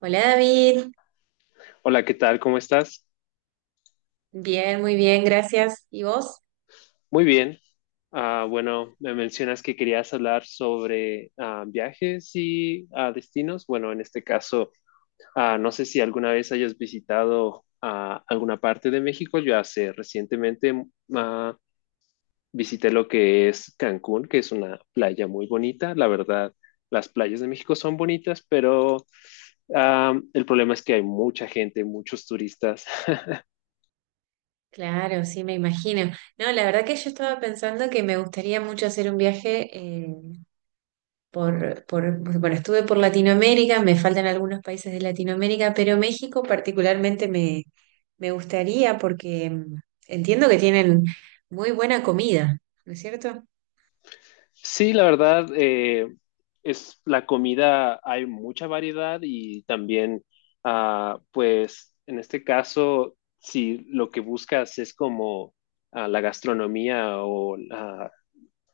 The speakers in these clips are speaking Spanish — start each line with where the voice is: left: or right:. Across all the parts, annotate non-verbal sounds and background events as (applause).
right: Hola David,
left: Hola, ¿qué tal? ¿Cómo estás?
right: bien, muy bien, gracias. ¿Y vos?
left: Muy bien. Bueno, me mencionas que querías hablar sobre viajes y destinos. Bueno, en este caso, no sé si alguna vez hayas visitado alguna parte de México. Yo hace recientemente ah, visité lo que es Cancún, que es una playa muy bonita. La verdad, las playas de México son bonitas, pero el problema es que hay mucha gente, muchos turistas. (laughs)
right: Claro, sí, me imagino. No, la verdad que yo estaba pensando que me gustaría mucho hacer un viaje bueno, estuve por Latinoamérica, me faltan algunos países de Latinoamérica, pero México particularmente me gustaría porque entiendo que tienen muy buena comida, ¿no es cierto?
left: Sí, la verdad, es la comida, hay mucha variedad y también, pues, en este caso, si lo que buscas es como la gastronomía o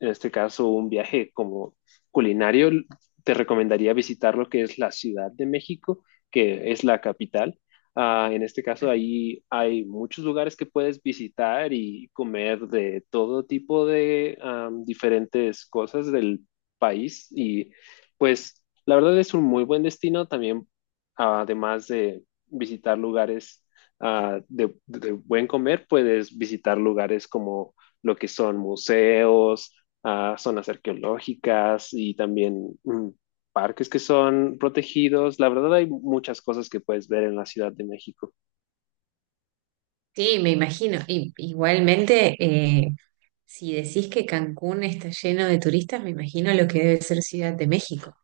left: en este caso un viaje como culinario, te recomendaría visitar lo que es la Ciudad de México, que es la capital. Ah, en este caso, ahí hay muchos lugares que puedes visitar y comer de todo tipo de diferentes cosas del país. Y pues la verdad es un muy buen destino también, además de visitar lugares de buen comer, puedes visitar lugares como lo que son museos, a zonas arqueológicas y también parques que son protegidos. La verdad hay muchas cosas que puedes ver en la Ciudad de México.
right: Sí, me imagino. Y, igualmente, si decís que Cancún está lleno de turistas, me imagino lo que debe ser Ciudad de México.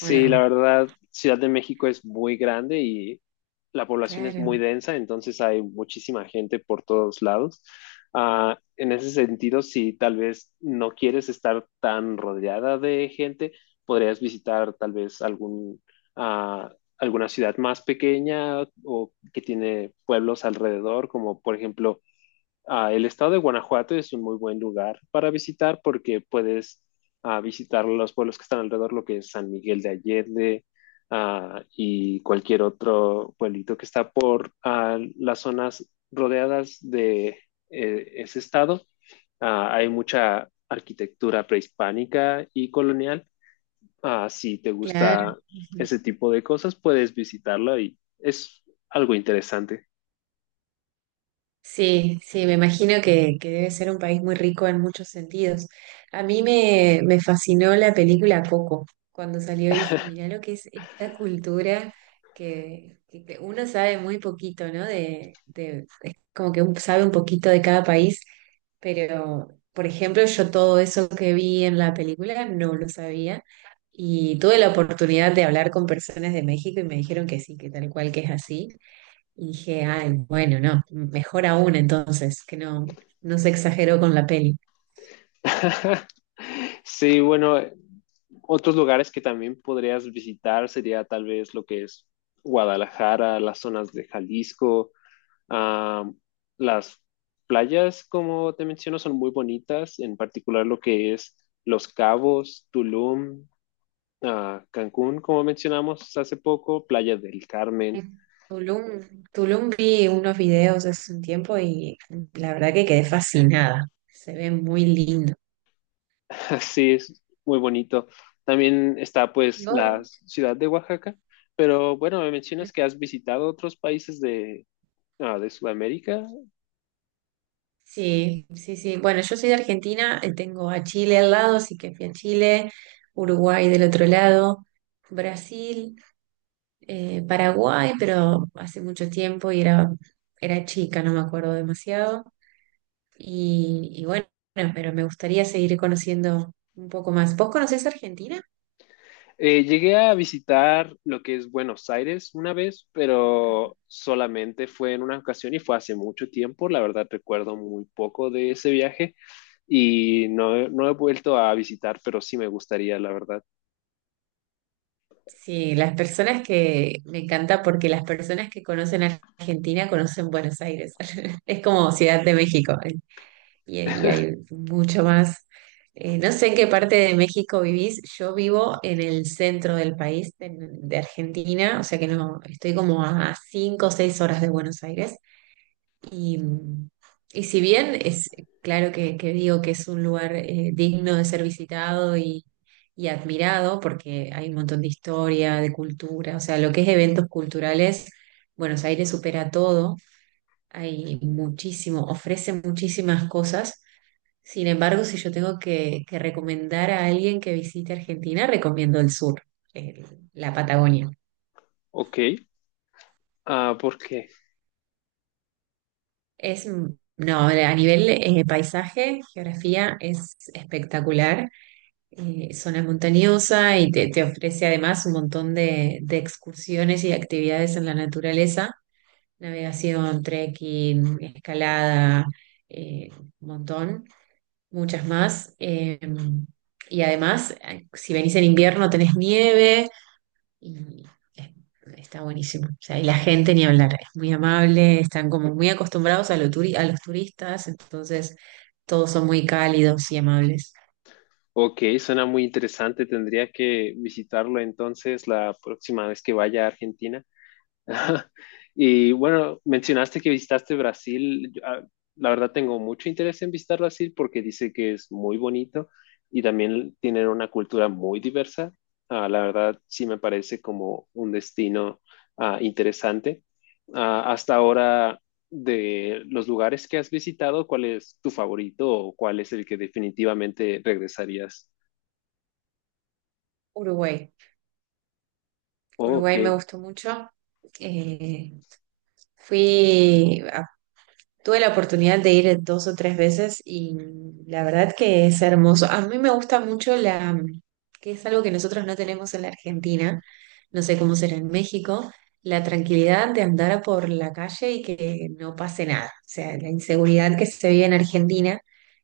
right: ¿O
left: la
right: no?
left: verdad, Ciudad de México es muy grande y la población es muy
right: Claro,
left: densa, entonces hay muchísima gente por todos lados. Ah, en ese sentido, si tal vez no quieres estar tan rodeada de gente, podrías visitar tal vez algún, ah, alguna ciudad más pequeña o que tiene pueblos alrededor, como por ejemplo el estado de Guanajuato es un muy buen lugar para visitar porque puedes visitar los pueblos que están alrededor, lo que es San Miguel de Allende y cualquier otro pueblito que está por las zonas rodeadas de ese estado. Ah, hay mucha arquitectura prehispánica y colonial. Ah, si te
right: claro.
left: gusta
right: Ujú.
left: ese tipo de cosas, puedes visitarlo y es algo interesante.
right: Sí, sí, me imagino que debe ser un país muy rico en muchos sentidos. A mí me fascinó la película Coco. Cuando salió y dije, mirá lo que es esta cultura que uno sabe muy poquito, ¿no? Es como que uno sabe un poquito de cada país, pero, por ejemplo, yo todo eso que vi en la película no lo sabía. Y tuve la oportunidad de hablar con personas de México y me dijeron que sí, que tal cual que es así. Y dije, ay, bueno, no, mejor aún entonces, que no, no se exageró con la peli.
left: (laughs) Sí, bueno, otros lugares que también podrías visitar sería tal vez lo que es Guadalajara, las zonas de Jalisco, ah, las playas, como te menciono, son muy bonitas, en particular lo que es Los Cabos, Tulum, Cancún, como mencionamos hace poco, Playa del Carmen.
right: En Tulum vi unos videos hace un tiempo y la verdad que quedé fascinada. Se ve muy lindo.
left: (laughs) Así es, muy bonito. También está
right: ¿Y
left: pues
right: vos?
left: la ciudad de Oaxaca, pero bueno, me mencionas que has visitado otros países de, de Sudamérica.
right: Sí, sí, sí. Bueno, yo soy de Argentina, tengo a Chile al lado, así que fui a Chile, Uruguay del otro lado, Brasil, Paraguay, pero hace mucho tiempo era chica, no me acuerdo demasiado. Y bueno, pero me gustaría seguir conociendo un poco más. ¿Vos conocés Argentina?
left: Llegué a visitar lo que es Buenos Aires una vez, pero solamente fue en una ocasión y fue hace mucho tiempo. La verdad recuerdo muy poco de ese viaje y no, no he vuelto a visitar, pero sí me gustaría, la verdad.
right: Sí, las personas que me encanta porque las personas que conocen Argentina conocen Buenos Aires. (laughs) Es como Ciudad de México. ¿Eh? Y hay mucho más. No sé en qué parte de México vivís. Yo vivo en el centro del país, de Argentina, o sea que no, estoy como a 5 o 6 horas de Buenos Aires. Y, y si bien es claro que digo que es un lugar digno de ser visitado y admirado, porque hay un montón de historia, de cultura, o sea, lo que es eventos culturales, Buenos Aires supera todo, hay muchísimo, ofrece muchísimas cosas. Sin embargo, si yo tengo que recomendar a alguien que visite Argentina, recomiendo el sur, el- la Patagonia.
left: Ok, ¿por qué?
right: Es, mm, no, a nivel paisaje, geografía, es espectacular zona montañosa y te ofrece además un montón de excursiones y de actividades en la naturaleza, navegación, trekking, escalada, eh, un montón, muchas más. Y además, si venís en invierno tenés nieve y es- está buenísimo. O sea, y la gente ni hablar, es muy amable, están como muy acostumbrados a los turistas, entonces todos son muy cálidos y amables.
left: Ok, suena muy interesante. Tendría que visitarlo entonces la próxima vez que vaya a Argentina. (laughs) Y bueno, mencionaste que visitaste Brasil. Yo, la verdad tengo mucho interés en visitar Brasil porque dice que es muy bonito y también tienen una cultura muy diversa. Ah, la verdad sí me parece como un destino interesante. Ah, hasta ahora, de los lugares que has visitado, ¿cuál es tu favorito o cuál es el que definitivamente regresarías?
right: Uruguay.
left: Oh,
right: Uruguay me
left: ok.
right: gustó mucho. Eh, fui, a- tuve la oportunidad de ir dos o tres veces y la verdad que es hermoso. A mí me gusta mucho que es algo que nosotros no tenemos en la Argentina, no sé cómo será en México, la tranquilidad de andar por la calle y que no pase nada. O sea, la inseguridad que se vive en Argentina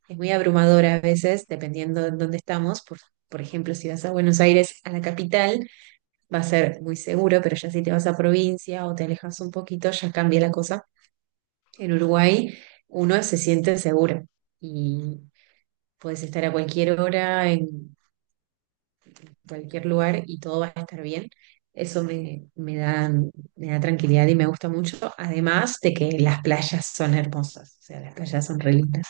right: es muy abrumadora a veces, dependiendo de dónde estamos. Por ejemplo, si vas a Buenos Aires, a la capital va a ser muy seguro, pero ya si te vas a provincia o te alejas un poquito, ya cambia la cosa. En Uruguay uno se siente seguro y puedes estar a cualquier hora, en cualquier lugar y todo va a estar bien. Eso me da tranquilidad y me gusta mucho, además de que las playas son hermosas, o sea, las playas son re lindas.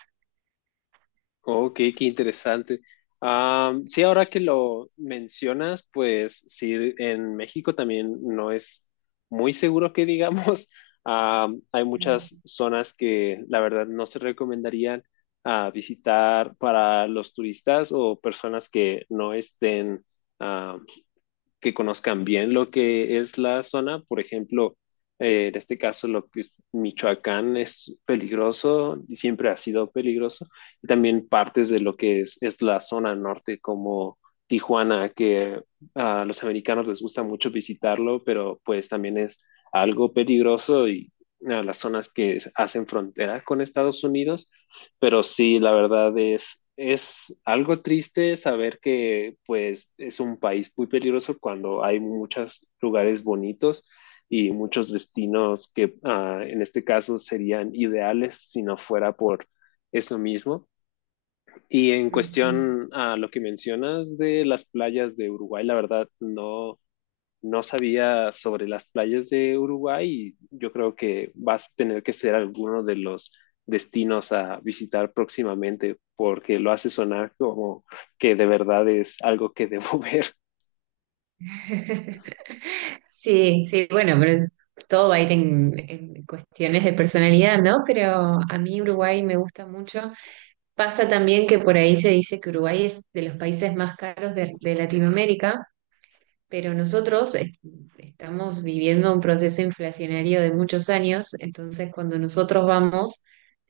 left: Ok, qué interesante. Am, sí, ahora que lo mencionas, pues sí, en México también no es muy seguro que digamos. (laughs) Am, hay
right: Ujú.
left: muchas zonas que la verdad no se recomendarían visitar para los turistas o personas que no estén que conozcan bien lo que es la zona. Por ejemplo, en este caso, lo que es Michoacán es peligroso y siempre ha sido peligroso. Y también partes de lo que es la zona norte, como Tijuana, que a los americanos les gusta mucho visitarlo, pero pues también es algo peligroso y a las zonas que hacen frontera con Estados Unidos. Pero sí, la verdad es algo triste saber que pues es un país muy peligroso cuando hay muchos lugares bonitos y muchos destinos que en este caso serían ideales si no fuera por eso mismo. Y en
right: Ujú.
left: cuestión a lo que mencionas de las playas de Uruguay, la verdad no, no sabía sobre las playas de Uruguay y yo creo que vas a tener que ser alguno de los destinos a visitar próximamente porque lo hace sonar como que de verdad es algo que debo (laughs) ver.
right: (laughs) Sí, sí, bueno, todo va a ir en cuestiones de personalidad, ¿no? Pero a mí Uruguay me gusta mucho. Pasa también que por ahí se dice que Uruguay es de los países más caros de Latinoamérica, pero estamos viviendo un proceso inflacionario de muchos años, entonces cuando nosotros vamos,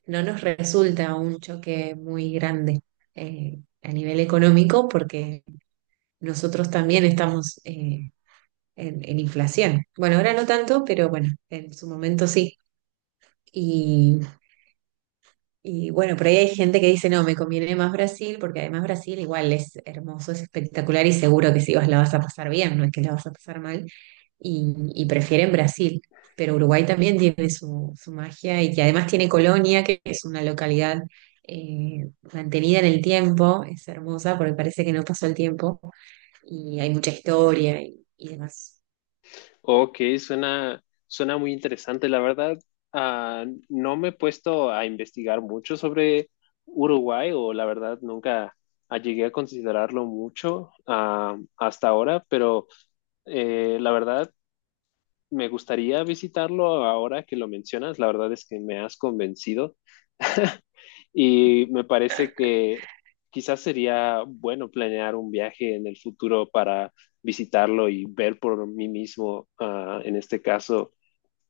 right: no nos resulta un choque muy grande a nivel económico porque nosotros también estamos... en inflación. Bueno, ahora no tanto, pero bueno, en su momento sí. Y, y bueno, por ahí hay gente que dice, no, me conviene más Brasil, porque además Brasil igual es hermoso, es espectacular y seguro que si vas la vas a pasar bien, no es que la vas a pasar mal, y prefieren Brasil. Pero Uruguay también tiene su magia y que además tiene Colonia, que es una localidad mantenida en el tiempo, es hermosa porque parece que no pasó el tiempo y hay mucha historia y demás.
left: Ok, suena, suena muy interesante, la verdad. Ah, no me he puesto a investigar mucho sobre Uruguay o la verdad nunca llegué a considerarlo mucho hasta ahora, pero la verdad me gustaría visitarlo ahora que lo mencionas. La verdad es que me has convencido (laughs) y me parece que quizás sería bueno planear un viaje en el futuro para visitarlo y ver por mí mismo, en este caso,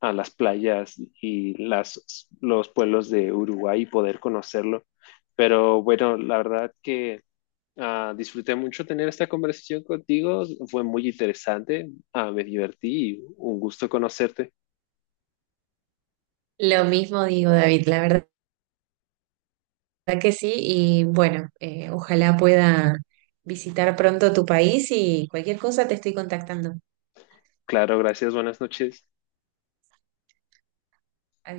left: a las playas y las, los pueblos de Uruguay y poder conocerlo. Pero bueno, la verdad que disfruté mucho tener esta conversación contigo, fue muy interesante. Ah, me divertí y un gusto conocerte.
right: Lo mismo digo, David, la verdad verdad que sí, y bueno, ojalá pueda visitar pronto tu país y cualquier cosa te estoy contactando.
left: Claro, gracias, buenas noches.